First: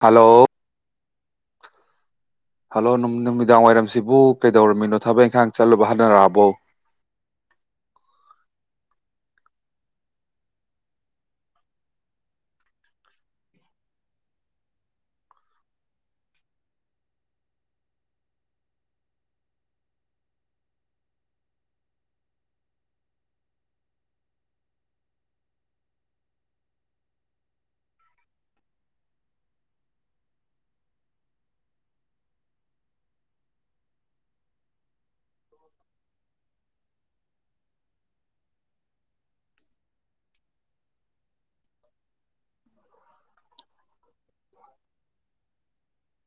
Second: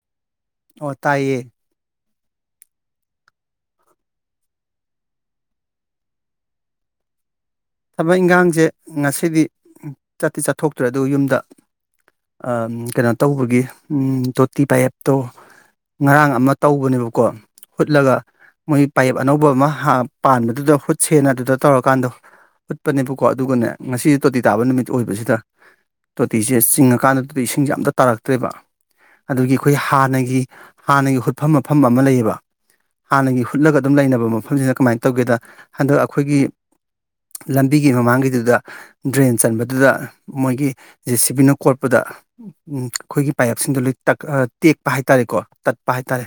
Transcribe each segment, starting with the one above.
Hello ꯑꯣ ꯇꯥꯏꯌꯦ hello ꯅꯨꯝ ꯅꯨꯃꯤꯗꯥꯡ ꯋꯥꯏꯔꯝꯁꯤꯕꯨ ꯀꯩꯗꯧꯔꯝꯃꯤꯅꯣ ꯊꯕꯛ ꯏꯪꯈꯥꯡ ꯆꯠꯂꯨꯕ ꯍꯅꯔꯛꯑꯕꯣ ꯊꯕꯛ ꯏꯪꯈꯥꯡꯁꯦ ꯉꯁꯤꯗꯤ ꯆꯠꯇꯤ ꯆꯠꯊꯣꯛꯇ꯭ꯔꯦ ꯑꯗꯨ ꯌꯨꯝꯗ ꯑꯃ ꯀꯩꯅꯣ ꯇꯧꯕꯒꯤ ꯇꯣꯇꯤ ꯄꯥꯏꯞꯇꯣ ꯉꯔꯥꯡ ꯑꯃ ꯇꯧꯕꯅꯦꯕꯀꯣ ꯍꯨꯠꯂꯒ ꯃꯣꯏ ꯄꯥꯌꯦꯞ ꯑꯅꯧꯕ ꯑꯃ ꯄꯥꯟꯕꯗꯨꯗ ꯈꯨꯨꯠ ꯁꯦꯅ ꯑꯗꯨꯗ ꯇꯧꯔꯀꯥꯟꯗꯣ ꯎꯠꯄꯅꯦꯕꯀꯣ ꯑꯗꯨꯒꯅꯦ ꯉꯁꯤ ꯇꯣꯇꯤ ꯇꯥꯕ ꯅꯨꯃꯤꯠ ꯑꯣꯏꯕꯁꯤꯗ ꯇꯣꯇꯤꯁꯦ ꯆꯤꯡꯉꯀꯥꯟꯗꯗꯨꯗꯤ ꯏꯁꯤꯡꯁꯦ ꯑꯝꯇ ꯇꯥꯔꯛꯇ꯭ꯔꯦꯕ ꯑꯗꯨꯒꯤ ꯑꯩꯈꯣꯏ ꯍꯥꯟꯅꯒꯤ ꯍꯥꯟꯅꯒꯤ ꯍꯨꯠꯐꯝ ꯃꯐꯝ ꯑꯃ ꯂꯩꯌꯦꯕ ꯍꯥꯟꯅꯒꯤ ꯍꯨꯠꯂꯒ ꯑꯗꯨꯝ ꯂꯩꯅꯕ ꯃꯐꯝꯁꯤꯅ ꯀꯃꯥꯏꯅ ꯇꯧꯒꯦꯗ ꯍꯟꯗꯛ ꯑꯩꯈꯣꯏꯒꯤ ꯂꯝꯕꯤꯒꯤ ꯃꯃꯥꯡꯒꯤꯗꯨꯗ ꯗ꯭ꯔꯦꯟ ꯆꯟꯕꯗꯨꯗ ꯃꯣꯏꯒꯤ ꯖꯦ ꯁꯤ ꯕꯤꯅ ꯀꯣꯠꯄꯗ ꯎꯝ ꯑꯩꯈꯣꯏꯒꯤ ꯄꯥꯏꯌꯞꯁꯤꯡꯗꯣ ꯂꯣꯏ ꯇ ꯇꯦꯛꯄ ꯍꯥꯏ ꯇꯔꯦꯀꯣ ꯇꯠꯄ ꯍꯥꯏ ꯇꯔꯦ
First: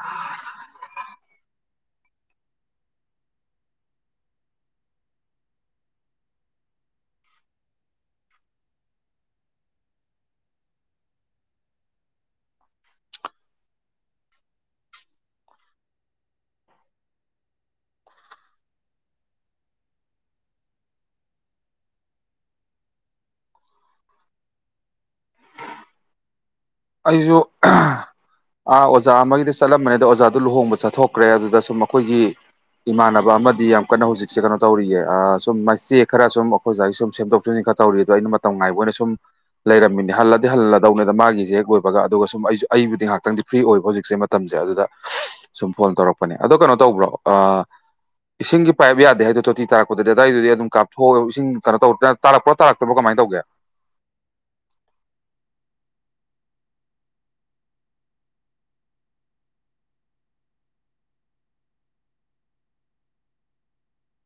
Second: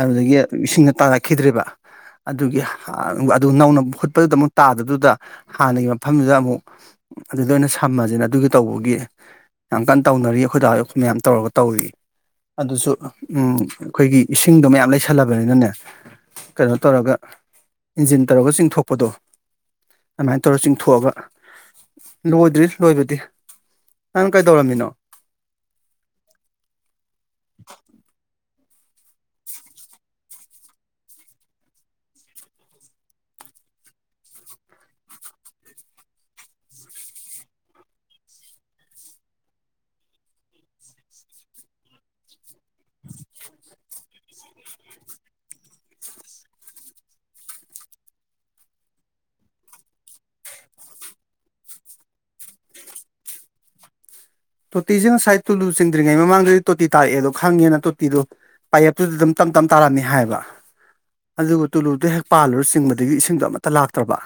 ꯑꯗꯨꯗꯒꯤ ꯏꯁꯤꯡꯅ ꯇꯥꯔꯛꯈꯤꯗ꯭ꯔꯔꯤꯕ ꯑꯗꯨꯒꯤ ꯑꯗꯨ ꯅꯧꯅ ꯍꯨꯠꯄꯗꯨꯗ ꯑꯃꯨꯛ ꯇꯥꯗꯕꯗꯨꯗ ꯍꯥꯟꯅꯒꯤ ꯃꯐꯝꯗꯨꯗ ꯑꯃꯨꯛ ꯑꯗꯨꯗ ꯑꯣꯏꯅ ꯁꯝꯃꯁꯤꯅ ꯑꯗꯨꯒꯤ ꯇꯧꯕꯒꯤ ꯌꯥꯝ ꯀꯟꯅ ꯇꯧꯅꯔꯤ ꯑꯩꯈꯣꯏꯗꯍꯧ ꯑꯩꯈꯣꯏ ꯃꯌꯥꯝ ꯇꯧꯔꯒ ꯇꯧꯔꯤ ꯑꯗꯨꯁꯨ ꯎꯝ ꯑꯩꯈꯣꯒꯤ ꯏꯁꯤꯡꯗꯣ ꯃꯌꯥꯝ ꯂꯩꯁꯜꯂꯕꯅꯤꯅꯅꯦ ꯀꯩꯅꯣ ꯇꯧꯔꯒ ꯏꯟꯖꯤꯟ ꯇꯧꯔꯒ ꯆꯤꯡꯊꯣꯛꯄꯗꯣ ꯑꯗꯨꯃꯥꯏꯅ ꯇꯧꯔ ꯆꯤꯡꯊꯣꯛꯑꯒꯥ ꯂꯣꯏꯗ꯭ꯔꯤ ꯂꯣꯏꯕꯗꯤ ꯅꯪ ꯀꯩꯗꯧꯔꯝꯃꯤꯅꯣ ꯑꯩꯁꯨ ꯑꯥ ꯑꯣꯖꯥ ꯑꯃꯒꯤꯗꯤ ꯆꯠꯂꯝꯕꯅꯤꯗ ꯑꯣꯖꯥꯗꯨ ꯂꯨꯍꯣꯡꯕ ꯆꯠꯊꯣꯛꯈ꯭ꯔꯦ ꯑꯗꯨꯗ ꯁꯨꯝ ꯑꯩꯈꯣꯏꯒꯤ ꯏꯃꯥꯟꯅꯕ ꯑꯃꯗꯤ ꯌꯥꯝ ꯀꯟꯅ ꯍꯧꯖꯤꯛꯁꯦ ꯀꯩꯅꯣ ꯇꯧꯔꯤꯌꯦ ꯁꯨꯝ ꯃꯆꯦ ꯈꯔ ꯁꯨꯝ ꯑꯩ ꯑꯣꯖꯥꯒꯤ ꯁꯨꯝ ꯁꯦꯝꯗꯣꯛ ꯁꯦꯝꯖꯤꯟ ꯈꯔ ꯇꯧꯔꯤ ꯑꯗꯣ ꯑꯩꯅ ꯃꯇꯝ ꯉꯥꯏꯕ ꯑꯣꯏꯅ ꯁꯨꯝ ꯂꯩꯔꯝꯃꯤꯅꯦ ꯍꯜꯂꯗꯤ ꯍꯜꯂꯗꯧꯅꯦꯗ ꯃꯥꯒꯤꯁꯦ ꯂꯣꯏꯕꯒ ꯑꯗꯨꯒ ꯁꯨꯝ ꯑꯩꯁꯨ ꯑꯩꯕꯨꯗꯤ ꯉꯥꯏꯍꯥꯛꯇꯪꯗꯤ ꯐ꯭ꯔꯤ ꯑꯣꯏꯕ ꯍꯧꯖꯤꯛꯁꯦ ꯃꯇꯝꯁꯦ ꯑꯗꯨꯗ ꯁꯨꯝ ꯐꯣꯟ ꯇꯧꯔꯛꯄꯅꯦ ꯑꯗꯣ ꯀꯩꯅꯣ ꯇꯧꯕ꯭ꯔꯣ ꯑ ꯏꯁꯤꯡꯒꯤ ꯄꯥꯏꯞ ꯌꯥꯗꯦ ꯍꯥꯏꯗꯣ ꯇꯣꯇꯤ ꯇꯥꯔꯛꯄꯗꯗꯤ ꯑꯗꯥꯏꯗꯨꯗꯤ ꯑꯗꯨꯝ ꯀꯥꯞꯊꯣꯛꯑ ꯏꯁꯤꯡ ꯀꯩꯅꯣ ꯇꯧꯗ ꯇꯥꯔꯛꯄꯔꯣ ꯇꯥꯔꯛꯇꯕꯣ ꯀꯃꯥꯏ ꯇꯧꯒꯦ ꯇꯣꯇꯤꯁꯦ ꯉꯁꯥꯏ ꯇꯨꯂꯨ ꯆꯤꯡꯗ꯭ꯔꯤꯉꯩ ꯃꯃꯥꯡꯗꯗꯤ ꯇꯣꯇꯤ ꯇꯔꯛꯑꯦꯗꯣ ꯈꯪꯉꯦꯅ ꯇꯣꯇꯤꯗꯣ ꯄꯥꯌꯦꯞꯇꯨꯗ ꯑꯗꯨꯝ ꯇꯝ ꯇꯞ ꯇꯥꯔꯝꯃꯦ ꯍꯥꯏꯕ ꯑꯗꯨꯒ ꯇꯨꯂꯨꯗꯣ ꯍꯦꯛ ꯄꯥꯜꯂꯨꯔ ꯆꯤꯡꯕꯗꯒꯤ ꯏꯁꯤꯡꯗꯣ ꯑꯃꯠꯇ ꯂꯥꯛꯇ꯭ꯔꯕ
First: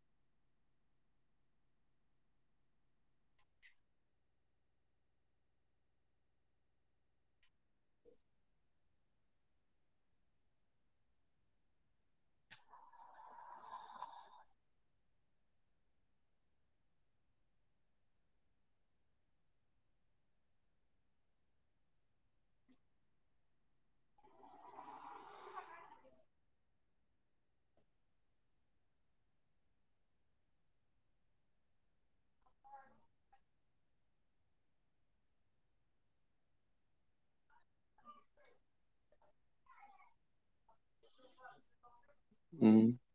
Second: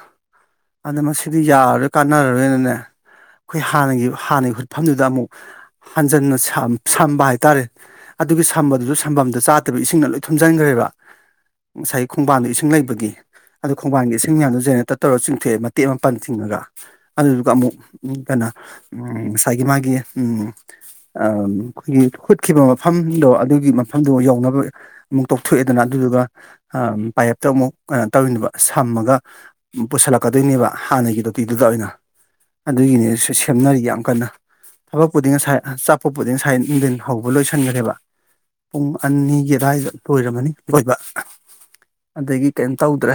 ꯑꯗ ꯃꯁꯤꯗꯤ ꯌꯥꯔꯣꯏ ꯀꯥꯟꯅꯔꯣꯏꯅꯅꯦ ꯑꯩꯈꯣꯏ ꯍꯥꯟꯅꯒꯤ ꯍꯥꯟꯅꯒꯤ ꯈꯨꯠ ꯐ ꯃꯐꯝꯗꯨꯗ ꯑꯃꯨꯛ ꯍꯟꯖꯟꯅ ꯁꯝ ꯁꯝꯕ ꯍꯥꯏꯇꯥꯔꯦ ꯑꯗꯨꯒꯤ ꯁꯝꯕ ꯗꯨꯁꯨ ꯁꯝꯕꯝꯗ ꯆꯥꯗꯕ ꯏꯁꯤꯡꯅ ꯂꯣꯏ ꯊꯨꯝꯖꯤꯟꯈ꯭ꯔꯦꯕ ꯉꯁꯥꯏ ꯈꯣꯡꯕꯥꯟꯗꯣ ꯏꯁꯤꯡ ꯂꯩꯕꯒꯤ ꯑꯗꯨꯣ ꯈꯣꯡꯕꯥꯟꯒꯤ ꯏꯁꯤꯡ ꯃꯌꯥꯝꯁꯨ ꯖꯦꯅꯦꯔꯇꯔ ꯇꯧꯔ ꯆꯤꯡꯊꯣꯛꯑꯦ ꯃꯇꯦꯛ ꯑꯃ ꯄꯜ ꯊꯤꯡꯉꯒ ꯑꯗꯨꯗꯨꯒ ꯑꯃꯨꯛ ꯀꯩꯅꯣ ꯎ ꯉꯁꯥꯏꯒꯤ ꯃꯥꯒꯤ ꯎꯝ ꯑ ꯑꯩꯈꯣꯏꯒꯤ ꯈꯨꯨꯠꯈꯤꯕ ꯃꯐꯝꯗꯣ ꯑꯗꯨꯒꯤ ꯃꯐꯝꯗꯣ ꯌꯧꯅꯕ ꯑꯃꯨꯛ ꯇꯧꯊꯣꯛꯑꯦꯗꯅ ꯑꯗꯨꯗꯨꯒ ꯄꯥꯏꯞꯇ ꯑꯃꯨꯛ ꯀꯩꯅꯣ ꯇꯧꯔꯤꯅꯩꯕ ꯁꯝꯃꯒ ꯄꯨꯁꯜꯂꯛꯀꯗꯣꯏꯅꯦꯕ ꯍꯥꯟꯅꯒꯤ ꯇꯣꯇꯤꯗꯨꯗ ꯑꯣꯏꯅ ꯑꯗꯨꯒꯤꯅꯤ ꯁꯦꯝꯅꯔꯤ ꯌꯥꯝ ꯀꯟꯅ ꯊꯕꯛꯄꯨꯗꯤ ꯉꯁꯥꯏ ꯑꯆꯥꯄꯣꯠꯄꯨꯗꯤ ꯉꯁꯥꯏ ꯅꯨꯡꯊꯤꯜ ꯍꯧꯕ ꯂꯣꯏꯁꯤꯟꯈ꯭ꯔꯦꯕ ꯄꯨꯡ ꯑꯅꯤꯒꯤ ꯑꯗꯨꯋꯥꯏꯗ ꯂꯣꯏꯔꯝꯃꯅꯤ ꯂꯣꯏꯕ ꯑꯗꯒꯤ ꯀꯩꯝ ꯎꯝ ꯇꯧꯗ꯭ꯔꯦ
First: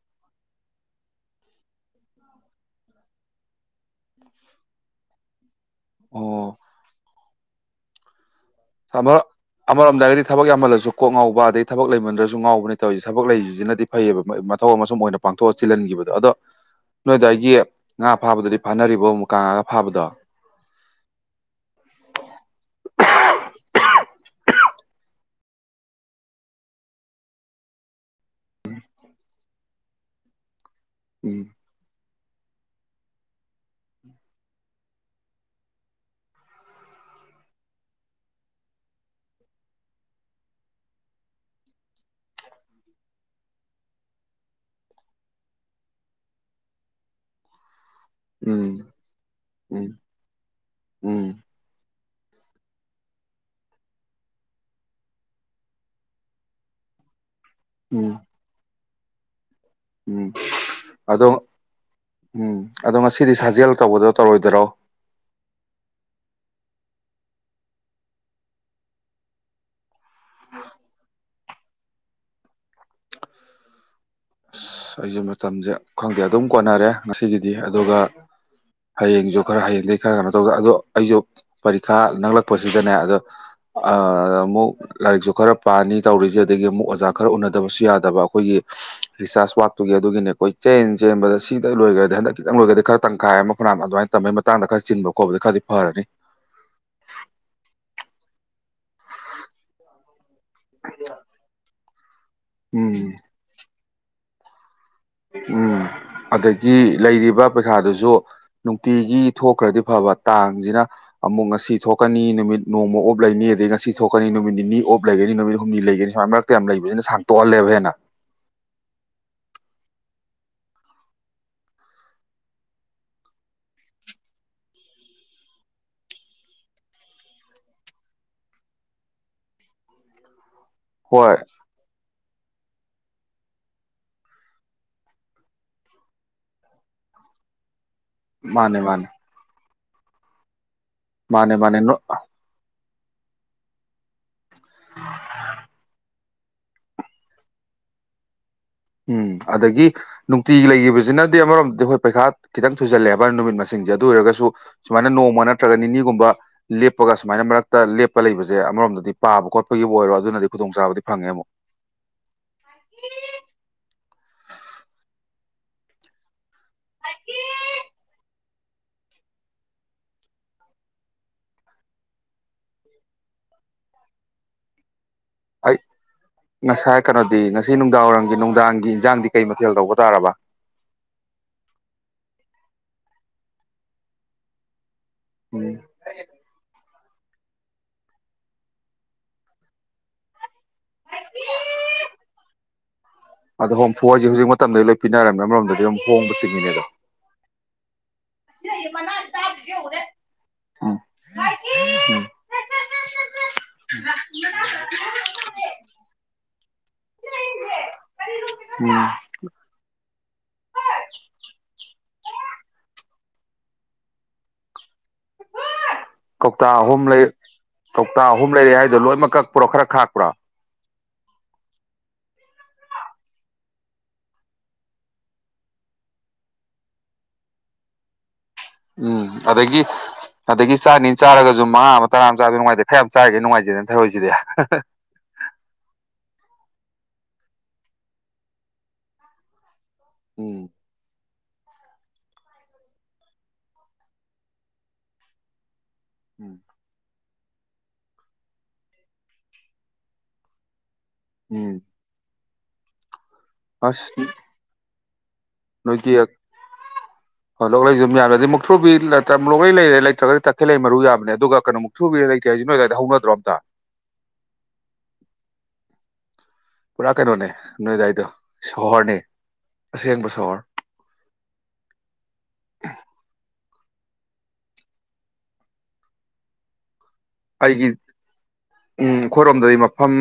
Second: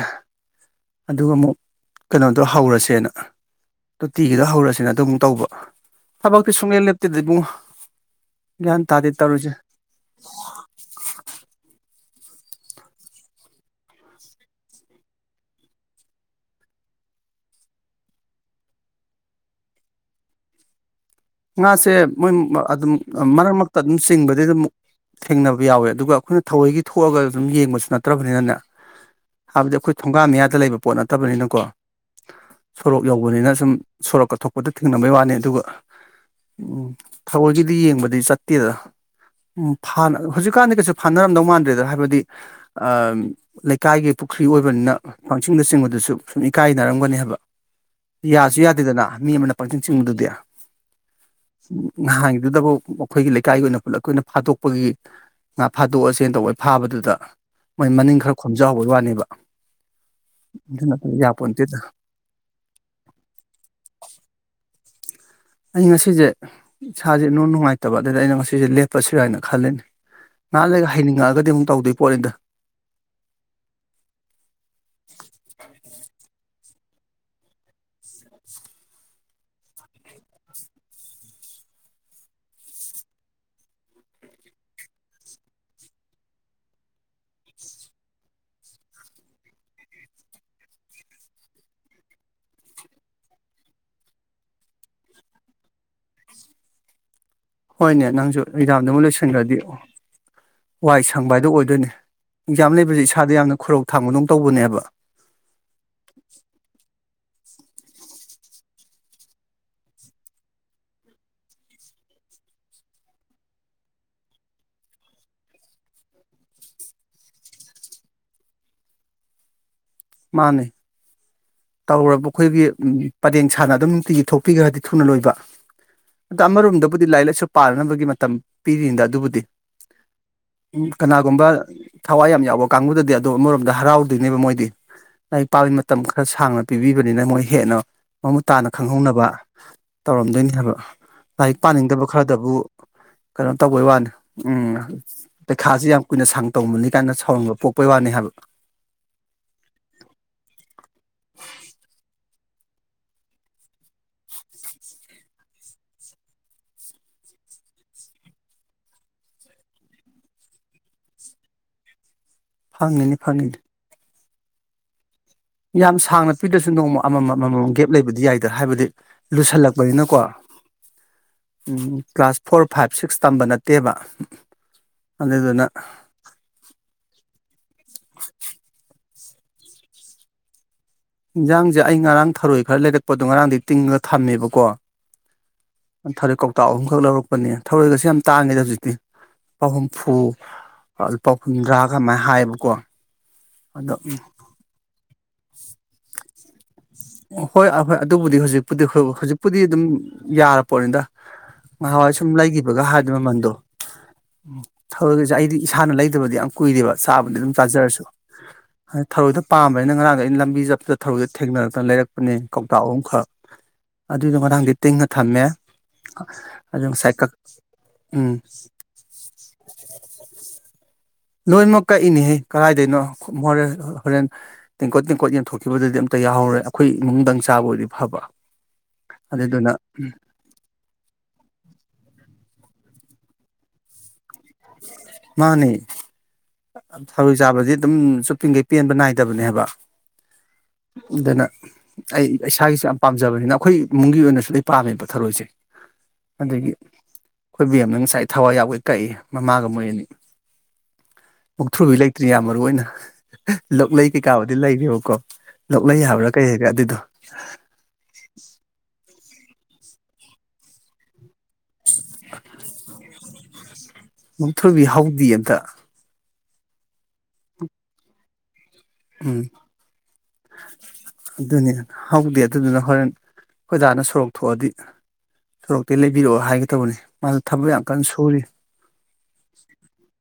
ꯑꯗꯨꯒ ꯑꯃꯨꯛ ꯀꯩꯅꯣꯗꯣ ꯍꯧꯔꯁꯦꯅ ꯇꯣꯇꯤꯒꯤꯗꯣ ꯍꯧꯔꯁꯦꯅ ꯑꯗꯨ ꯑꯃꯨꯛ ꯇꯧꯕ ꯊꯕꯛꯇꯤ ꯑꯣ ꯁꯨꯡꯂꯦꯞ ꯂꯦꯞꯇꯦꯗ ꯏꯕꯨꯡꯣ ꯒ꯭ꯌꯥꯟ ꯇꯥꯗꯦ ꯇꯧꯔꯤꯁꯦ ꯑꯃꯔꯣꯝꯗ ꯍꯥꯏꯒꯗꯤ ꯊꯕꯛ ꯌꯥꯝꯃꯜꯂꯁꯨ ꯀꯣꯛ ꯉꯥꯎꯕ ꯑꯗꯩ ꯊꯕꯛ ꯂꯩꯃꯟꯗ꯭ꯔꯁꯨ ꯉꯥꯎꯕꯅꯤ ꯇꯧꯔꯤꯁꯦ ꯊꯕꯛ ꯂꯩꯔꯤꯁꯤꯅꯗꯤ ꯐꯩꯌꯦꯕ ꯃꯊꯧ ꯑꯃꯁꯨꯝ ꯑꯣꯏꯅ ꯄꯥꯡꯊꯣꯛꯑ ꯆꯤꯜꯍꯟꯈꯤꯕꯗꯣ ꯑꯗꯣ ꯅꯣꯏꯗꯥꯏꯒꯤ ꯉꯥ ꯐꯥꯕꯗꯨꯗꯤ ꯐꯥꯅꯔꯤꯕꯣ ꯃꯨꯀꯥ ꯉꯥꯒ ꯐꯥꯕꯗꯣ ꯉꯥꯁꯦ ꯃꯣꯏ ꯑꯗꯨꯝ ꯃꯔꯛ ꯃꯔꯛꯇ ꯑꯗꯨꯝ ꯆꯤꯡꯕꯗꯤ ꯑꯗꯨꯝ ꯊꯦꯡꯅꯕ ꯌꯥꯎꯋꯦ ꯑꯗꯨꯒ ꯑꯩꯈꯣꯏꯅ ꯊꯋꯣꯏꯒꯤ ꯊꯣꯛꯑꯒ ꯑꯗꯨꯝ ꯌꯦꯡꯕꯁꯨ ꯅꯠꯇ꯭ꯔꯕꯅꯤꯅꯅꯦ ꯍꯥꯏꯕꯗꯤ ꯑꯩꯈꯣꯏ ꯊꯣꯡꯒꯥꯟ ꯃꯌꯥꯗ ꯂꯩꯕ ꯄꯣꯠ ꯎꯝ ꯅꯠꯇꯕꯅꯤꯅꯀꯣ ꯁꯣꯔꯣꯛ ꯌꯧꯕꯅꯤꯅ ꯁꯨꯝ ꯁꯣꯔꯣꯛꯀ ꯊꯣꯛꯄꯗ ꯊꯦꯡꯅꯕꯩ ꯋꯥꯅꯤ ꯑꯗꯨꯒ ꯎꯝ ꯊꯑꯣꯏꯒꯤꯗꯤ ꯌꯦꯡꯕꯗꯤ ꯆꯠꯇꯦꯗ ꯎ ꯍꯟꯅ ꯍꯧꯖꯤꯛꯀꯥꯟꯗꯤ ꯀꯩꯁꯨ ꯐꯥꯅꯔꯝꯗꯧ ꯃꯥꯟꯗ꯭ꯔꯦꯗ ꯍꯥꯏꯕꯗꯤ ꯑ ꯂꯩꯀꯥꯏꯒꯤ ꯄꯨꯈ꯭ꯔꯤ ꯑꯣꯏꯕꯅꯤꯅ ꯄꯪꯆꯤꯡꯗ ꯆꯤꯡꯕꯗꯨꯁꯨ ꯁꯨꯝ ꯏꯀꯥꯏꯅꯔꯝꯒꯅꯤꯕ ꯌꯥꯁꯨ ꯎꯝ ꯌꯥꯗꯦꯗꯅ ꯃꯤ ꯑꯃꯅ ꯄꯥꯛꯆꯤꯡ ꯎꯝ ꯆꯤꯡꯕꯗꯨꯗꯤ ꯎꯝ ꯉꯍꯥꯟꯒꯤꯗꯨꯗꯐꯥꯎ ꯑꯩꯈꯣꯏꯒꯤ ꯂꯩꯀꯥꯏꯒꯤ ꯑꯣꯏꯅ ꯄꯨꯂꯞꯀꯤ ꯑꯣꯏꯅ ꯐꯥꯗꯣꯛꯄꯒꯤ ꯉꯥ ꯐꯥꯗꯣꯛꯑꯁꯦ ꯇꯧꯕꯩ ꯐꯥꯕꯗꯨꯗ ꯃꯣꯏ ꯎꯝ ꯃꯅꯤꯡ ꯈꯔ ꯈꯣꯝꯖꯥꯍꯧꯕꯩ ꯋꯥꯅꯦꯕ ꯎꯝ ꯑꯗꯨ ꯅꯠꯇ ꯑꯗꯣ ꯌꯥꯄꯣꯠꯇꯦꯗ ꯎꯝ ꯑꯗꯣ ꯉꯁꯤꯗꯤ ꯁꯥꯖꯦꯜ ꯇꯧꯕꯗꯣ ꯇꯧꯔꯣꯏꯗꯔꯣ ꯑꯩ ꯉꯁꯤꯖꯦ ꯏꯁꯥꯁꯦ ꯏꯅꯨꯡ ꯅꯨꯡꯉꯥꯏꯇꯕ ꯑꯗꯨꯗ ꯑꯩꯅ ꯉꯁꯤꯁꯦ ꯂꯦꯞꯄꯁꯤꯔ ꯍꯥꯏꯅ ꯈꯜꯂꯤꯅꯤ ꯉꯥꯍꯥꯛꯂꯩꯔꯒ ꯍꯥꯏꯅꯤꯡꯉꯛꯑꯗꯤ ꯑꯃꯨꯛ ꯇꯧꯗꯣꯏ ꯄꯣꯠꯅꯤꯗ ꯑꯩꯁꯨ ꯃꯇꯝꯁꯦ ꯈꯪꯗꯦ ꯑꯗꯨꯝ ꯀꯣꯟꯅꯔꯦ ꯉꯁꯤꯒꯤꯗꯤ ꯑꯗꯨꯒ ꯍꯌꯦꯡꯁꯨ ꯈꯔ ꯍꯌꯦꯡꯗꯒꯤ ꯈꯔ ꯀꯩꯅꯣ ꯇꯧꯗ ꯑꯗꯣ ꯑꯩꯁꯨ ꯄꯔꯤꯈꯥ ꯅꯛꯂꯛꯄꯁꯤꯗꯅꯦ ꯑꯗꯣ ꯑ ꯑꯃꯨꯛ ꯂꯥꯏꯔꯤꯛꯁꯨ ꯈꯔ ꯄꯥꯅꯤ ꯇꯧꯔꯤꯁꯦ ꯑꯗꯒꯤ ꯑꯃꯨꯛ ꯑꯣꯖꯥ ꯈꯔ ꯎꯅꯗꯕꯁꯨ ꯌꯥꯗꯕ ꯑꯩꯈꯣꯏꯒꯤ ꯔꯤꯁꯥꯔꯁ ꯄꯥꯛꯇꯨꯒꯤ ꯑꯗꯨꯒꯤꯅꯤ ꯀꯣꯏꯆꯦꯟ ꯆꯦꯟꯕꯗ ꯁꯤꯗ ꯂꯣꯏꯈ꯭ꯔꯗꯤ ꯍꯟꯗꯛꯀꯤꯗꯪ ꯂꯣꯏꯈ꯭ꯔꯗꯤ ꯈꯔ ꯇꯪꯈꯥꯏ ꯑꯃ ꯐꯥꯅꯌꯥꯝ ꯑꯗꯨꯃꯥꯏꯅ ꯇꯝꯕꯩ ꯃꯇꯥꯡꯗ ꯈꯔ ꯆꯤꯟꯕ ꯈꯣꯠꯄ ꯈꯔꯗꯤ ꯐꯔꯅꯤ ꯍꯣꯏꯅꯦ ꯅꯪꯁꯨ ꯑꯦꯛꯖꯥꯝꯗꯨ ꯑꯃ ꯂꯣꯏꯁꯟꯈ꯭ꯔꯗꯤ ꯋꯥꯏ ꯁꯪꯕ ꯍꯥꯏꯗꯣ ꯑꯣꯏꯗꯣꯏꯅꯦ ꯑꯦꯛꯖꯥꯝ ꯂꯩꯕꯁꯦ ꯎꯝ ꯏꯁꯥꯗ ꯌꯥꯝꯅ ꯈꯨꯔꯧ ꯊꯥꯡꯕꯗꯧ ꯇꯧꯕꯅꯦꯕ ꯎꯝ ꯑꯗꯒꯤ ꯂꯩꯔꯤꯕ ꯄꯩꯈꯥꯗꯨꯁꯨ ꯅꯨꯡꯇꯤꯒꯤ ꯊꯣꯛꯈ꯭ꯔꯗꯤ ꯐꯕ ꯇꯥꯡꯖꯤꯅ ꯑꯃꯨꯛ ꯉꯁꯤ ꯊꯣꯛꯀꯅꯤ ꯅꯨꯃꯤꯠ ꯅꯣꯡꯃ ꯑꯣꯞ ꯂꯩꯅꯤ ꯑꯗꯩ ꯉꯁꯤ ꯊꯣꯛꯀꯅꯤ ꯅꯨꯃꯤꯠ ꯅꯤꯅꯤ ꯑꯣꯞ ꯂꯩꯒꯅꯤ ꯅꯨꯃꯤꯠ ꯍꯨꯝꯅꯤ ꯂꯩꯒꯅꯤ ꯁꯨꯃꯥꯏ ꯃꯛ ꯀꯌꯥꯝ ꯂꯩꯕꯁꯤꯅ ꯁꯥꯡꯇꯣꯛꯍꯜꯂꯦꯕ ꯍꯦꯟꯅ ꯃꯥꯅꯦ ꯇꯧꯔꯕ ꯑꯩꯈꯣꯏꯒꯤ ꯎ ꯄꯔꯦꯡ ꯁꯥꯅ ꯑꯗꯨꯝ ꯅꯨꯡꯇꯤꯒꯤ ꯊꯣꯛꯄꯤꯒꯔꯗꯤ ꯊꯨꯅ ꯂꯣꯏꯕ ꯑꯗ ꯑꯃꯔꯣꯝꯗꯕꯨꯗꯤ ꯂꯥꯏꯔꯤꯛ ꯂꯥꯏꯁꯨ ꯄꯥꯅꯕꯒꯤ ꯃꯇꯝ ꯄꯤꯔꯤꯅꯤꯗ ꯑꯗꯨꯕꯨꯗꯤ ꯎ ꯍꯣꯏ ꯀꯅꯥꯒꯨꯝꯕ ꯊꯋꯥꯏ ꯌꯥꯝ ꯌꯥꯎꯕ ꯀꯥꯡꯕꯨꯗꯗꯤ ꯑꯗꯣ ꯑꯃꯔꯣꯝꯗ ꯍꯔꯥꯎꯗꯣꯏꯅꯦꯕ ꯃꯣꯏꯗꯤ ꯂꯥꯏꯔꯤꯛ ꯄꯥꯕꯩ ꯃꯇꯝ ꯈꯔ ꯁꯥꯡꯅ ꯄꯤꯕꯤꯕꯅꯤꯅ ꯃꯣꯏ ꯍꯦꯟꯅ ꯃꯃꯨꯠ ꯇꯥꯅ ꯃꯥꯅꯦ ꯃꯥꯅꯦ ꯈꯪꯍꯧꯅꯕ ꯇꯧꯔꯝꯗꯣꯏꯅꯦ ꯊꯕꯛ ꯃꯥꯅꯦ ꯂꯥꯏꯔꯤꯛ ꯃꯥꯅꯦ ꯄꯥꯅꯤꯡꯗꯕ ꯈꯔꯗꯕꯨ ꯀꯩꯅꯣ ꯇꯧꯕꯩ ꯋꯥꯅꯤ ꯎꯝ ꯄꯩꯈꯥꯁꯦ ꯌꯥꯝ ꯀꯨꯏꯅ ꯁꯥꯡ ꯇꯧꯃꯜꯂꯤ ꯀꯥꯏꯅ ꯁꯥꯎꯅꯤꯡꯕ ꯄꯣꯛꯄꯩ ꯋꯥꯅꯤ ꯍꯥꯏꯕ ꯎꯝ ꯑꯗꯒꯤ ꯅꯨꯡꯇꯤꯒꯤ ꯂꯩꯒꯤꯕꯁꯤꯅꯗꯤ ꯑꯃꯔꯣꯝꯗꯗꯤ ꯑꯩꯈꯣꯏ ꯄꯩꯈꯥ ꯈꯤꯇꯪ ꯊꯨꯖꯜꯂꯦꯕ ꯅꯨꯃꯤꯠ ꯃꯁꯤꯡꯁꯦ ꯑꯗꯨ ꯑꯣꯏꯔꯒꯁꯨ ꯁꯨꯃꯥꯏꯅ ꯅꯣꯡꯃ ꯅꯠꯇ꯭ꯔꯒ ꯅꯤꯅꯤꯒꯨꯝꯕ ꯂꯦꯞꯄꯒ ꯁꯨꯃꯥꯏꯅ ꯃꯔꯛꯇ ꯂꯦꯞꯄ ꯂꯩꯕꯁꯦ ꯑꯃꯔꯣꯝꯗꯗꯤ ꯄꯥꯕ ꯈꯣꯠꯄꯒꯤꯕꯨ ꯑꯣꯏꯔꯣ ꯑꯗꯨꯅꯗꯤ ꯈꯨꯗꯣꯡꯆꯥꯥꯕꯗꯤ ꯐꯪꯉꯦ ꯑꯃꯨꯛ ꯐꯪꯉꯤꯅꯦ ꯐꯪꯉꯤꯗꯤ ꯌꯥꯝ ꯁꯥꯡꯅ ꯄꯤꯗ꯭ꯔꯁꯨ ꯅꯣꯡꯃ ꯑꯃꯃꯝ ꯑꯃꯃꯝ ꯒꯦꯞ ꯂꯩꯕꯗꯤ ꯌꯥꯏꯗ ꯍꯥꯏꯕꯗꯤ ꯂꯨꯁꯜꯂꯛꯄꯅꯤꯅꯀꯣ um class four five six ꯇꯝꯕ ꯅꯠꯇꯦꯕ ꯑꯗꯨꯗꯨꯅ ꯉꯁꯥꯏ ꯀꯩꯅꯣꯗꯤ ꯉꯁꯤ ꯅꯨꯡꯗꯥꯡꯋꯥꯏꯔꯝꯒꯤ ꯅꯨꯡꯗꯥꯡꯒꯤ ꯏꯟꯖꯥꯡꯗꯤ ꯀꯩ ꯃꯊꯦꯜ ꯇꯧꯕ ꯇꯥꯔꯕ ꯏꯟꯖꯥꯡꯖ‌ꯦ ꯑꯩ ꯉꯔꯥꯡ ꯊꯔꯣꯏ ꯈꯔ ꯂꯩꯔꯛꯄꯗꯣ ꯉꯔꯥꯡꯗꯩ ꯇꯤꯡꯉꯒ ꯊꯝꯃꯦꯕꯀꯣ ꯎꯝ ꯊꯔꯣꯏ ꯀꯧꯇꯥ ꯑꯍꯨꯝꯈꯛ ꯂꯧꯔꯛ ꯄꯅꯦ ꯊꯔꯣꯏꯒꯁꯦ ꯌꯥꯝ ꯇꯥꯡꯉꯦꯗ ꯍꯧꯖꯤꯛꯇꯤ ꯂꯨꯄꯥ ꯍꯨꯝꯐꯨ ꯄ ꯂꯨꯄꯥ ꯍꯨꯝꯗ꯭ꯔꯥꯒ ꯑꯃꯥꯏ ꯍꯥꯏꯌꯦꯕꯀꯣ ꯑꯗꯣ ꯍꯨꯝꯐꯨ ꯍꯥꯏꯖ‌ꯦ ꯍꯧꯖꯤꯛ ꯃꯇꯝꯗꯗꯤ ꯂꯣꯏ ꯄꯤꯅꯔꯝꯅ‌ꯦ ꯑꯃꯔꯣꯝꯗꯗꯤ ꯑꯗꯨꯝ ꯍꯣꯡꯕ ꯆꯤꯡꯉꯤꯅꯦꯗꯣ ꯑꯣꯍꯣꯏ ꯑꯍꯣꯏ ꯑꯗꯨꯕꯨꯗꯤ ꯍꯧꯖꯤꯛꯄꯨꯗꯤ ꯑꯈꯣꯏꯕꯨ ꯍꯧꯖꯤꯛꯄꯨꯗꯤ ꯑꯗꯨꯝ ꯎꯝ ꯌꯔꯄꯣꯠꯅꯤꯗ ꯉꯍꯥꯟꯋꯥꯏ ꯎꯝ ꯁꯨꯝ ꯂꯩꯒꯤꯕꯒ ꯍꯥꯏꯗꯤ ꯃꯃꯟꯗꯣ ꯎꯝ ꯊꯔꯣꯏꯒꯖ‌ꯦ ꯑꯩꯗꯤ ꯏꯁꯥꯅ ꯂꯩꯗꯕꯗꯤ ꯌꯥꯝ ꯀꯨꯏꯔꯦꯕ ꯆꯥꯕꯗꯤ ꯑꯗꯨꯝ ꯆꯥꯖꯔꯁꯨ ꯑ ꯎꯝ ꯊꯔꯣꯏꯗꯣ ꯄꯥꯝꯕꯅꯤꯅ ꯉꯔꯥꯡꯗꯤ ꯑꯩꯅ ꯂꯝꯕꯤ ꯆꯠꯄꯗ ꯊꯔꯣꯏꯗꯣ ꯊꯦꯡꯅꯔꯛꯇꯅ ꯂꯩꯔꯛꯄꯅꯦ ꯀꯧꯇꯥ ꯑꯍꯨꯝꯈꯛ ꯑꯗꯨꯏꯗ‌ꯣ ꯉꯔꯥꯡꯗꯤ ꯇꯤꯡꯉ ꯊꯝꯃꯦ ꯀꯧꯇꯥ ꯑꯗꯨ ꯉꯁꯥꯏ ꯀꯛ ꯎꯝ ꯑꯗꯨꯗꯣ ꯂꯣꯏꯃꯛ ꯀꯛꯄ꯭ꯔꯣ ꯈꯔ ꯈꯥꯛꯄ꯭ꯔꯣ ꯂꯣꯏꯃꯛ ꯀꯛꯏꯅꯦꯍꯦ ꯀꯔꯥꯏꯗꯩꯅꯣ ꯃꯣꯔꯦꯜ ꯍꯣꯔꯦꯟ ꯇꯦꯡꯀꯣꯠ ꯇꯦꯡꯀꯣꯠ ꯌꯦꯟꯊꯣꯛꯈꯤꯕꯗꯨꯗꯤ ꯑꯝꯇ ꯌꯥꯎꯍꯧꯔꯣꯏ ꯑꯩꯈꯣꯏ ꯏꯃꯨꯡꯗꯪ ꯆꯥꯕ ꯑꯣꯏꯗꯤ ꯐꯕ ꯎꯝ ꯑꯗꯨꯗꯨꯅ ꯑꯗꯒꯤ ꯑꯗꯒꯤ ꯆꯥꯅꯤ ꯆꯥꯔꯒꯖꯨ ꯃꯉꯥ ꯑꯃ ꯇꯔꯥ ꯑꯃ ꯆꯥꯕꯗꯤ ꯅꯨꯡꯉꯥꯏꯇꯦ ꯈꯔ ꯌꯥꯝ ꯆꯥꯔꯤꯉꯩ ꯅꯨꯡꯉꯥꯏꯖꯩꯗ ꯊꯔꯣꯏꯖꯤꯗꯤ ꯃꯥꯅꯦ ꯊꯔꯣꯏ ꯆꯥꯕꯗꯤ ꯑꯗꯨꯝ ꯆꯨꯞꯄꯤꯒꯩ ꯄꯦꯟꯕ ꯅꯥꯏꯗꯕꯅꯦ ꯍꯥꯏꯕ ꯎꯝ ꯑꯗꯨꯅ ꯑꯩ ꯏꯁꯥꯒꯤꯁꯨ ꯌꯥꯝ ꯄꯥꯝꯖꯕꯅꯤꯅ ꯑꯩꯈꯣꯏ ꯏꯃꯨꯡꯒꯤ ꯑꯣꯏꯅꯁꯨ ꯂꯣꯏ ꯄꯥꯝꯃꯦꯕ ꯊꯔꯣꯏꯁꯦ ꯑꯗꯒꯤ ꯑꯩꯈꯣꯏ ꯕꯦꯝꯃ ꯉꯁꯥꯏ ꯊꯋꯥꯏ ꯌꯥꯎꯕꯩ ꯀꯛꯏ ꯃꯃꯥꯒ ꯃꯣꯏ ꯑꯅꯤ ꯎꯝ ꯃꯨꯛꯊ꯭ꯔꯨꯕꯤ ꯂꯩꯇ꯭ꯔꯤ ꯌꯥꯝ ꯃꯔꯨꯑꯣꯏꯅ ꯑꯁ ꯂꯣꯛꯂꯩ ꯀꯩꯀꯥꯕꯨꯗꯤ ꯂꯩꯔꯦꯕꯀꯣ ꯂꯣꯛꯂꯩ ꯅꯣꯏꯒꯤ ꯍꯥꯏꯕ꯭ꯔꯥ ꯀꯩ ꯍꯥꯏꯒꯦ ꯑꯗꯨꯗꯣ ꯍꯣꯏ ꯂꯣꯛꯂꯩꯖꯨ ꯑꯗꯨꯝ ꯌꯥꯕꯅ‌ꯦ ꯑꯗꯩ ꯃꯨꯛꯊ꯭ꯔꯨꯕꯤ ꯂꯩꯇ꯭ꯔ [unintelligible] ꯂꯩꯔꯦ ꯂꯩꯇ꯭ꯔꯒꯗꯤ ꯇꯈꯦꯜꯂꯩ ꯃꯔꯨ ꯌꯥꯕꯅꯦ ꯑꯗꯨꯒ ꯀꯩꯅ‌ꯣ ꯃꯨꯛꯊ꯭ꯔꯨꯕꯤ ꯂꯩꯇꯦ ꯍꯥꯏꯖꯤ ꯅꯣꯏ ꯑꯗꯥꯏꯗ ꯍꯧꯅꯗ꯭ꯔꯣ ꯑꯝꯇ ꯃꯨꯛꯊ꯭ꯔꯨꯕꯤ ꯍꯧꯗꯤꯌꯦ ꯑꯝꯇ ꯄꯨꯔꯥ ꯀꯩꯅꯣꯅꯦ ꯅꯣꯏ ꯑꯗꯥꯏꯗꯣ ꯁꯣꯍꯣꯔꯅꯦ ꯑꯁꯦꯡꯕ ꯁꯣꯍꯣꯔ ꯑꯗꯨꯅꯦ ꯍꯧꯗꯦ ꯑꯗꯨꯗꯨꯅ ꯍꯣꯔꯦꯟ ꯑꯩꯈꯣꯏ ꯗꯥꯅ ꯁꯣꯔꯣꯛ ꯊꯣꯛꯑꯗꯤ ꯁꯣꯔꯣꯛꯇꯩ ꯂꯩꯕꯤꯔꯛꯑꯣ ꯍꯥꯏꯒ‌ꯦ ꯇꯧꯕꯅꯦ ꯃꯥꯗꯣ ꯊꯕꯛ ꯌꯥꯝ ꯑꯩꯒꯤ ꯀꯟꯅ ꯁꯨꯔꯤ ꯎꯝ ꯑꯩꯈꯣꯏꯔꯣꯝꯗꯗꯤ ꯃꯐꯝ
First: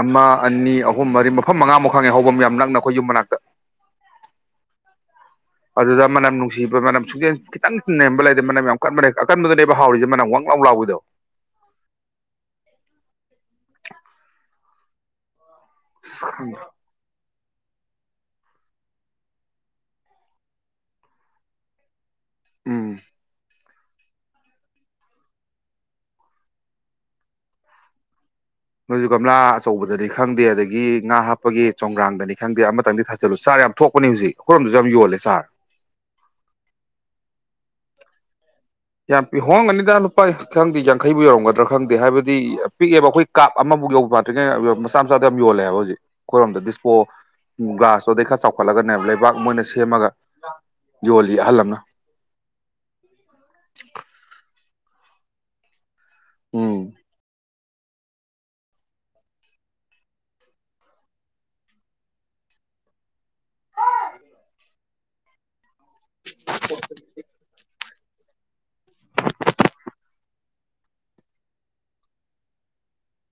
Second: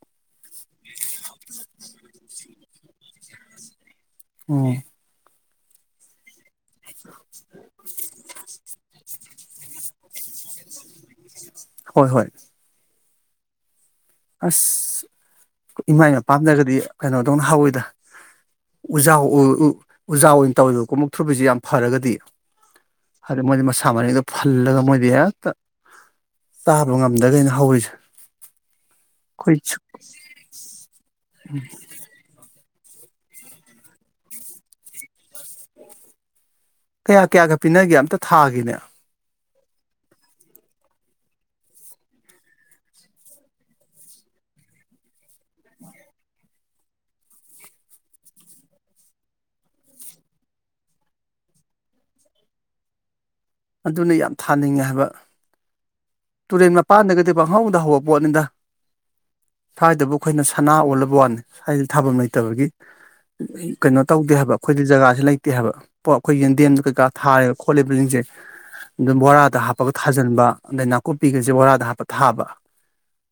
ꯑꯃ ꯑꯅꯤ ꯑꯍꯨꯝ ꯃꯔꯤ ꯃꯐꯝ ꯃꯉꯥꯃꯨꯛ ꯈꯪꯉꯦ ꯍꯧꯕꯝ ꯌꯥꯝ ꯅꯛꯅ ꯑꯩꯈꯣꯏ ꯌꯨꯝ ꯃꯅꯥꯛꯇ ꯑꯣ ꯑꯗꯨꯗ ꯃꯅꯝ ꯅꯨꯡꯁꯤꯕ ꯃꯅꯝ ꯁꯨꯡꯆꯦꯟ ꯈꯤꯇꯪ ꯅꯦꯝꯕ ꯂꯩꯗꯦ ꯃꯅꯝ ꯌꯥꯝ ꯀꯟꯕ ꯂꯩ ꯑꯀꯟꯕꯗꯨꯅꯦꯕ ꯍꯥꯎꯔꯤꯖ‌ꯦ ꯃꯅꯝ ꯋꯡ ꯂꯥꯎ ꯂꯥꯎꯋꯤꯗꯣ ꯍꯣꯏ ꯍꯣꯏ ꯑꯁ ꯏꯃꯥꯏ ꯃꯄꯥꯝꯗꯒꯗꯤ ꯀꯩꯅꯣꯗꯧꯅ ꯍꯧꯋꯤꯗ ꯎꯖꯥꯎ ꯎ‌ ꯎ‌ ꯎꯖꯥꯎ ꯑꯣꯏꯅ ꯇꯧꯋꯤꯕꯀꯣ ꯃꯨꯛꯊ꯭ꯔꯨꯕꯤꯖ‌ꯦ ꯌꯥꯝ ꯐꯔꯒꯗꯤ ꯎꯝ ꯍꯥꯏꯗꯤ ꯃꯣꯏꯗꯤ ꯃꯁꯥ ꯃꯔ‌ꯦꯝꯒ ꯐꯜꯂꯒ ꯃꯣꯏꯗꯤ ꯍꯦꯛꯇ ꯇꯥꯕ ꯉꯝꯗꯒꯩꯅꯤ ꯍꯧꯔꯤꯁꯦ ꯅꯣꯏꯖꯨ ꯒꯝꯂꯥ ꯑꯩꯈꯣꯏ ꯑꯆꯧꯕꯗꯗꯤ ꯈꯪꯗꯦ ꯑꯗꯒꯤ ꯉꯥ ꯍꯥꯞꯄꯒꯤ ꯆꯣꯡꯒ꯭ꯔꯥꯡꯗꯅꯤ ꯈꯪꯗꯦ ꯑꯃꯇꯪꯗꯤ ꯊꯥꯖꯜꯂꯨ ꯆꯥꯔ ꯌꯥꯝ ꯊꯣꯛꯄꯅꯤ ꯍꯧꯖꯤꯛ ꯑꯩꯈꯣꯏꯣꯝꯁꯨ ꯌꯥꯝ ꯌꯣꯂꯦ ꯆꯥꯔ꯫ ꯀꯌꯥ ꯀꯌꯥꯒ ꯄꯤꯅꯒꯦ ꯑꯝꯇ ꯊꯥꯈꯤꯅꯦ꯫ ꯌꯥꯝ ꯄꯤ ꯍꯣꯡꯒꯅꯤꯗ ꯂꯨꯄꯥ ꯈꯪꯗꯦ ꯌꯥꯡꯈꯩꯕꯨ ꯌꯧꯔꯝꯒꯗ꯭ꯔꯥ ꯈꯪꯗꯦ ꯍꯥꯏꯕꯗꯤ ꯄꯤꯛꯑꯦꯕ ꯑꯈꯣꯏ ꯀꯥꯞ ꯑꯃꯕꯨꯛ ꯌꯧꯕ ꯐꯥꯠꯇ꯭ꯔꯤꯉꯩ ꯃꯆꯥ ꯃꯆꯥꯗ ꯌꯥꯝ ꯌꯣꯜꯂꯦꯕ ꯍꯧꯖꯤꯛ ꯑꯈꯣꯏꯔꯣꯝꯗ ꯗꯤꯁꯄꯣ ꯒ꯭ꯂꯥꯁꯇꯨꯗꯒꯤ ꯈꯔ ꯆꯥꯎꯈꯠꯂꯒꯅꯦꯕ ꯂꯩꯕꯥꯛ ꯃꯣꯏꯅ ꯁꯦꯝꯃꯒ ꯌꯣꯜꯂꯤ ꯑꯍꯜ ꯑꯃꯅ꯫ ꯑꯗꯨꯅ ꯌꯥꯝ ꯊꯥꯅꯤꯡꯉꯦ ꯍꯥꯏꯕ꯫ ꯇꯨꯔꯦꯟ ꯎꯝ ꯃꯄꯥꯟꯗꯒꯗꯤ ꯄꯪꯍꯧꯗ ꯍꯧꯕ ꯄꯣꯠꯅꯤꯗ꯫ ꯁ꯭ꯋꯥꯏꯗꯕꯨ ꯑꯈꯣꯏꯅ ꯁꯅꯥ ꯑꯣꯜꯂꯕ ꯋꯥꯅꯤ ꯁ꯭ꯋꯥꯏꯗ ꯊꯥꯐꯝ ꯂꯩꯇꯕꯒꯤ꯫ [unintelligible] ꯀꯩꯅꯣ ꯇꯧꯗꯦ ꯍꯥꯏꯕ ꯑꯈꯣꯏꯗꯤ ꯖꯒꯥꯁꯤ ꯂꯩꯇꯦ ꯍꯥꯏꯕ ꯄꯣ ꯑꯈꯣꯏꯒꯤ ꯌꯦꯟꯗꯦꯝꯗ ꯀꯩꯀꯥ ꯊꯥꯔꯦ ꯈꯣꯠꯂꯤꯕꯁꯤꯡꯁꯦ ꯑꯗꯨꯝ ꯕꯣꯔꯥꯗ ꯍꯥꯞꯄꯒ ꯊꯥꯖꯤꯟꯕ ꯑꯗꯩꯅ ꯀꯣꯄꯤꯒꯩꯁꯦ ꯕꯣꯔꯥꯗ ꯍꯥꯞꯄ ꯊꯥꯕ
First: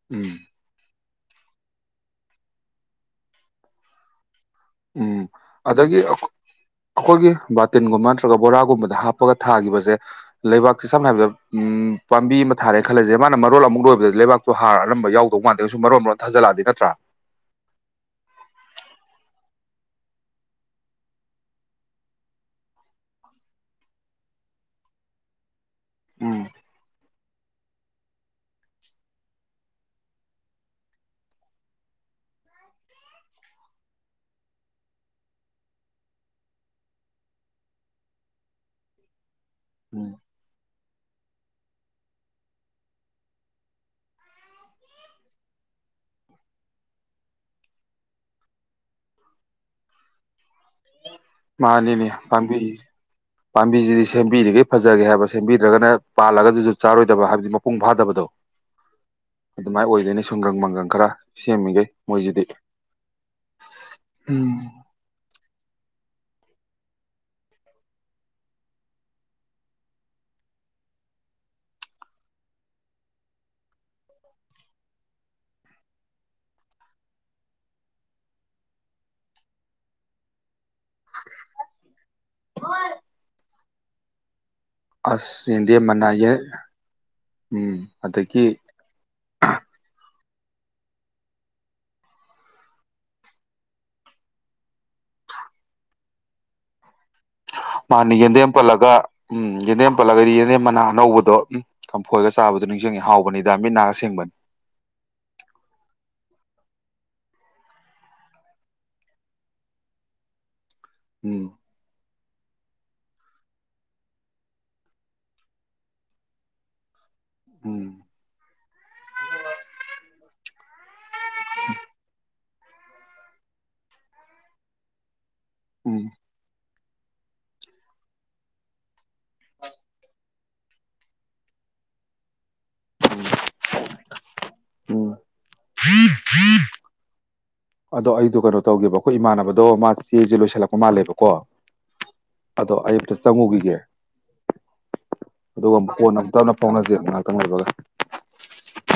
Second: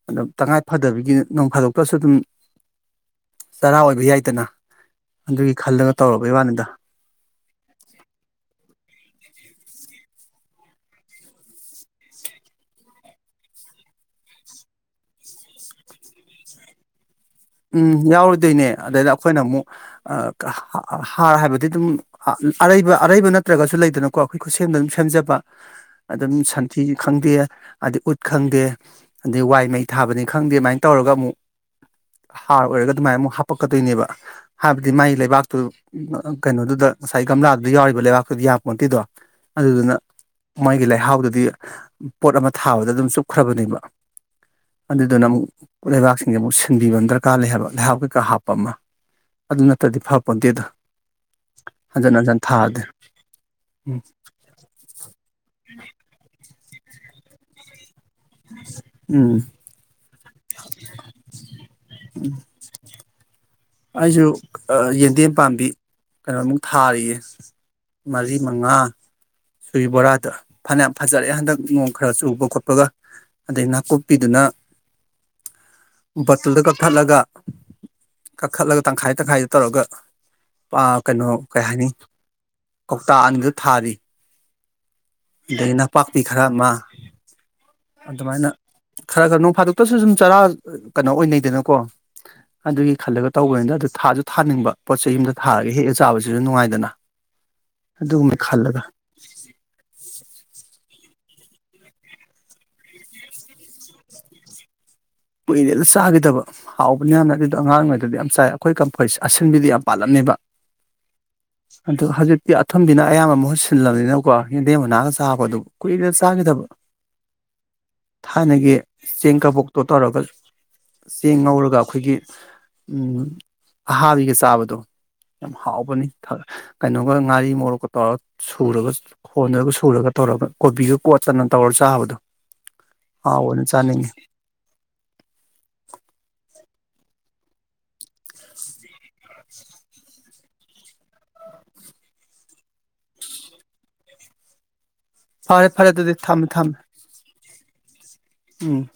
ꯑꯗꯨꯝ ꯎꯝ ꯇꯉꯥꯏ ꯐꯗꯕꯤꯒꯤ ꯅꯣꯡ ꯐꯥꯗꯣꯛꯇꯁꯨ ꯑꯗꯨꯝ ꯆꯔꯥ ꯑꯣꯏꯕ ꯌꯥꯏꯗꯅ꯫ ꯑꯗꯨꯒꯤ ꯈꯜꯂꯒ ꯇꯧꯔꯕꯩ ꯋꯥꯅꯤꯗ꯫ ꯑꯈꯣꯏꯒꯤ ꯕꯥꯇꯤꯟꯒꯨꯝꯕ ꯅꯠꯇ꯭ꯔꯒ ꯕꯣꯔꯥꯒꯨꯝꯕꯗ ꯍꯥꯞꯄꯒ ꯊꯥꯒꯤꯕꯁꯦ ꯂꯩꯕꯥꯛꯁꯦ ꯁꯝꯅ ꯍꯥꯏꯕꯗ ꯄꯥꯝꯕꯤ ꯑꯃ ꯊꯥꯔꯦ ꯈꯜꯂꯁꯦ ꯃꯥꯅ ꯃꯔꯣꯜ ꯑꯃꯨꯛ ꯂꯣꯏꯕꯗꯗꯤ ꯂꯩꯕꯥꯛ ꯇꯣ ꯍꯥꯔ ꯑꯔꯝꯕ ꯌꯥꯎꯗꯧ ꯃꯥꯟꯗꯩꯁꯨ ꯃꯔꯣꯟ-ꯃꯔꯣꯟ ꯊꯖꯂꯛꯑꯗꯤ ꯅꯇ꯭ꯔꯥ꯫ ꯌꯥꯎꯔꯨꯗꯣꯏꯅꯦ ꯑꯗꯩꯗ ꯑꯈꯣꯏꯅ ꯑꯃꯨꯛ ꯑ ꯀ ꯍꯥꯔ ꯍꯥꯏꯕꯗꯤ ꯑꯗꯨꯝ ꯑ ꯑꯔꯩꯕ ꯑꯔꯩꯕ ꯅꯠꯇ꯭ꯔꯒꯁꯨ ꯂꯩꯗꯅꯀꯣ ꯑꯈꯣꯏ ꯈꯨꯠꯁꯦꯝꯗ ꯑꯗꯨꯝ ꯁꯦꯝꯖꯕ꯫ ꯑꯗꯨꯝ ꯎꯝ ꯁꯟꯊꯤ ꯈꯪꯗꯦ ꯑꯗꯩ ꯎꯠ ꯈꯪꯗꯦ ꯑꯗꯩ ꯋꯥꯏ ꯃꯩ ꯊꯥꯕꯅꯤ ꯈꯪꯗꯦ ꯑꯗꯨꯃꯥꯏꯅ ꯇꯧꯔꯒ ꯑꯃꯨꯛ ꯍꯥꯔ ꯑꯣꯏꯔꯒ ꯑꯗꯨꯃꯥꯏꯅ ꯑꯃꯨꯛ ꯍꯥꯄꯛꯀꯗꯣꯏꯅꯦꯕ ꯍꯥꯏꯕꯗꯤ ꯃꯥꯒꯤ ꯂꯩꯕꯥꯛꯇꯨ ꯀꯩꯅꯣꯗꯨꯗ ꯉꯁꯥꯏ ꯒꯝꯂꯥꯗꯨꯗ ꯌꯥꯎꯔꯤꯕ ꯂꯩꯕꯥꯛꯇꯨꯗꯤ ꯌꯥꯄꯣꯟꯇꯤꯗꯣ ꯑꯗꯨꯗꯨꯅ ꯎꯝ ꯃꯣꯏꯒꯤ ꯂꯩꯍꯥꯎꯗꯨꯗꯤ ꯄꯣꯠ ꯑꯃ ꯊꯥꯕꯗ ꯑꯗꯨꯝ ꯆꯨꯞꯈ꯭ꯔꯕꯅꯦꯕ꯫ ꯑꯗꯨꯗꯨꯅ ꯑꯃꯨꯛ ꯂꯩꯕꯥꯛꯁꯤꯡꯁꯦ ꯑꯃꯨꯛ ꯁꯤꯟꯕꯤꯕꯝ ꯗ꯭ꯔ ꯀꯥꯔ ꯂꯩ ꯍꯥꯏꯕ ꯂꯩꯥꯏꯍꯥꯎ ꯀꯩꯀꯥ ꯍꯥꯞꯄ ꯑꯃ ꯑꯗꯨ ꯅꯠꯇ꯭ꯔꯗꯤ ꯐꯄꯣꯟꯗꯦꯗ꯫ ꯃꯥꯅꯤꯅꯦ ꯄꯥꯝꯕꯤꯁꯤ ꯎꯝ ꯄꯥꯝꯕꯤꯁꯤꯗꯤ ꯁꯦꯝ ꯕꯤꯗꯨꯈꯩ ꯐꯖꯒꯦ ꯍꯥꯏꯕ ꯁꯦꯝꯕꯤꯗ꯭ꯔꯒꯅ ꯄꯥꯜꯂꯒꯗꯨꯁꯨ ꯆꯥꯔꯣꯏꯗꯕ ꯍꯥꯏꯕꯗꯤ ꯃꯄꯨꯡ ꯐꯥꯗꯕꯗꯣ꯫ ꯎꯝ ꯑꯗꯨꯃꯥꯏꯅ ꯑꯣꯏꯗꯣꯏꯅꯤ ꯁꯨꯡꯒꯪ ꯃꯪꯒ꯭ꯔꯪ ꯈꯔ ꯁꯦꯝꯃꯤꯈꯩ ꯃꯣꯏꯁꯤꯗꯤ꯫ ꯖꯨ ꯑ ꯌꯦꯟꯗꯦꯟ ꯄꯥꯝꯕꯤ ꯀꯩꯅꯣꯃꯨꯛ ꯊꯥꯔꯤꯌꯦ ꯃꯔꯤ ꯃꯉꯥ꯫ ꯈꫭꯏꯒꯤ ꯕꯣꯔꯥꯗ ꯐꯅꯌꯥꯝ ꯐꯖꯔꯛꯑꯦ ꯍꯟꯗꯛ ꯅꯣꯡ ꯈꯔ ꯆꯨꯕ ꯈꯣꯠꯄꯒ꯫ ꯑꯗꯩ ꯅꯥꯀꯨꯞꯄꯤꯗꯨꯅ ꯕꯇꯜꯗ ꯀꯛꯊꯠꯂꯒ ꯀꯛꯈꯠꯂꯒ ꯇꯪꯈꯥꯏ ꯇꯪꯈꯥꯏꯗ ꯇꯧꯔꯒ ꯑꯥ ꯀꯩꯅꯣ ꯀꯩ ꯍꯥꯏꯅꯤ ꯀꯧꯇꯥ ꯑꯅꯤꯗꯨ ꯊꯥꯔꯤ꯫ ꯑꯁ ꯑꯗꯒꯤ ꯌꯦꯟꯗꯦꯝ ꯃꯅꯥ ꯅꯄꯥꯛꯄꯤ ꯈꯔ ꯑꯃ ꯎꯝ ꯑꯗꯒꯤ ꯑꯗꯨꯃꯥꯏꯅ ꯈꯔ ꯈꯔ ꯅꫭꯡ ꯐꯥꯗꯣꯛꯇꯁꯨ ꯁꯨꯝ ꯆꯔꯥ ꯀꯩꯅꯣ ꯑꯣꯏꯅꯩꯗꯅꯀꯣ꯫ ꯑꯗꯨꯒꯤ ꯈꯜꯂꯒ ꯇꯧꯕꯅꯤꯗ ꯑꯗꯨ ꯊꯥꯁꯨ ꯊꯥꯅꯤꯡꯕ ꯄꯣꯠꯁꯦ ꯌꯨꯝꯗ ꯊꯥꯔꯒ ꯍꯦꯛꯑ ꯆꯥꯕꯁꯤꯁꯨ ꯅꯨꯡꯉꯥꯏꯗꯅ꯫ ꯃꯥꯅꯦ ꯑꯗꯨꯒꯨꯝꯕ ꯌꯦꯟꯗꯦꯝ ꯈꯜꯂꯒ ꯄꯜꯂꯒ ꯌꯦꯟꯗꯦꯝ ꯄꯜꯂꯒꯗꯤ ꯌꯦꯟꯗꯦꯝ ꯃꯅꯥ ꯑꯅꯧꯕꯗꯣ ꯎꯝ꯫ ꯀꯝꯐꯣꯏꯒ ꯆꯥꯕꯗꯨꯣ ꯅꯤꯡꯁꯤꯡꯉꯤ ꯍꯥꯎꯕꯅꯤꯗ ꯃꯤꯠ ꯅꯥꯒ ꯁꯤꯡꯕꯅꯤ꯫ ꯀꯨꯏꯔꯦꯗ ꯆꯥꯒꯤꯗꯕ꯫ ꯍꯥꯎꯕꯅꯤ ꯍꯥꯟꯅ ꯑꯗꯨꯗꯣ ꯑꯉꯥꯡꯉꯩꯗꯗꯤ ꯌꯥꯝ ꯆꯥꯏ ꯑꯈꯣꯏ ꯀꯝꯐꫭꯏ ꯑꯁꯤꯟꯕꯤꯗꯤ ꯌꯥꯝ ꯄꯥꯜꯂꯝꯅꯦꯕ꯫ ꯎꯝ ꯑꯗꯨ ꯍꯧꯖꯤꯛꯇꯤ ꯑꯊꯨꯝꯕꯤꯅ ꯑꯌꯥꯝꯕ ꯃꯍꯨꯠ ꯁꯤꯜꯂꯕꯅꯤꯅꯀꯣ ꯌꯦꯟꯗꯦꯝ ꯃꯅꯥꯒ ꯆꯥꯕ ꯑꯗꯨ ꯀꯨꯏꯔꯦꯗ ꯆꯥꯈꯤꯗꯕ꯫ ꯎꯝ ꯑꯅꯒꯤ ꯆꯦꯡ ꯀꯕꯣꯛꯇꯣ ꯇꯧꯔꯒ ꯆꯦꯡ ꯉꯧꯔꯒ ꯑꯈꯣꯏꯒꯤ ꯎꯝ ꯑꯍꯥꯕꯤꯒ ꯆꯥꯕꯗꯣ ꯌꯥꯝ ꯎꯝ ꯍꯥꯎꯕꯅꯤ ꯊꯥ ꯀꯩꯅꯣꯒ ꯉꯥꯔꯤ ꯃꯣꯔꯣꯛꯀ ꯇꯧꯔꯒ ꯁꯨꯔꯒ ꯍꯣꯟꯗꯒ ꯁꯨꯔꯒ ꯇꯧꯔꯒ ꯀꯣꯕꯤꯒ ꯀꯣꯠꯇꯅ ꯆꯟꯅ ꯇꯧꯔꯒ ꯆꯥꯕꯗꯣ ꯎꯝ ꯍꯥꯎꯕꯅꯦ ꯆꯥꯅꯤꯡꯉꯤ ꯎꯝ [inaudible] ꯑꯗꯣ ꯑꯩꯗꯣ ꯀꯩꯅꯣ ꯇꯧꯒꯦꯕ ꯑꯈꯣꯏ ꯏꯃꯥꯟꯅꯕꯗꯣ ꯃꯥ ꯆꯦꯁꯦ ꯂꯣꯏꯁꯤꯜꯂꯛꯄ ꯃꯥꯜꯂꯦꯕꯀꯣ ꯑꯗꯣ ꯑꯩ ꯑꯝꯇ ꯆꯪꯉꯨꯒꯤꯒꯦ ꯐꯔꯦ ꯑꯗꯨꯒ ꯐꯔꯦ ꯑꯗꯨꯗꯤ ꯐꯣꯟ ꯊꯝꯃꯦ ꯑꯝꯇꯅ ꯊꯝꯃꯦ ꯐꯥꯎꯅꯁꯦꯕ ꯉꯥꯏꯍꯥꯛꯇꯪ ꯑꯣꯏꯕꯒ ꯎꯝ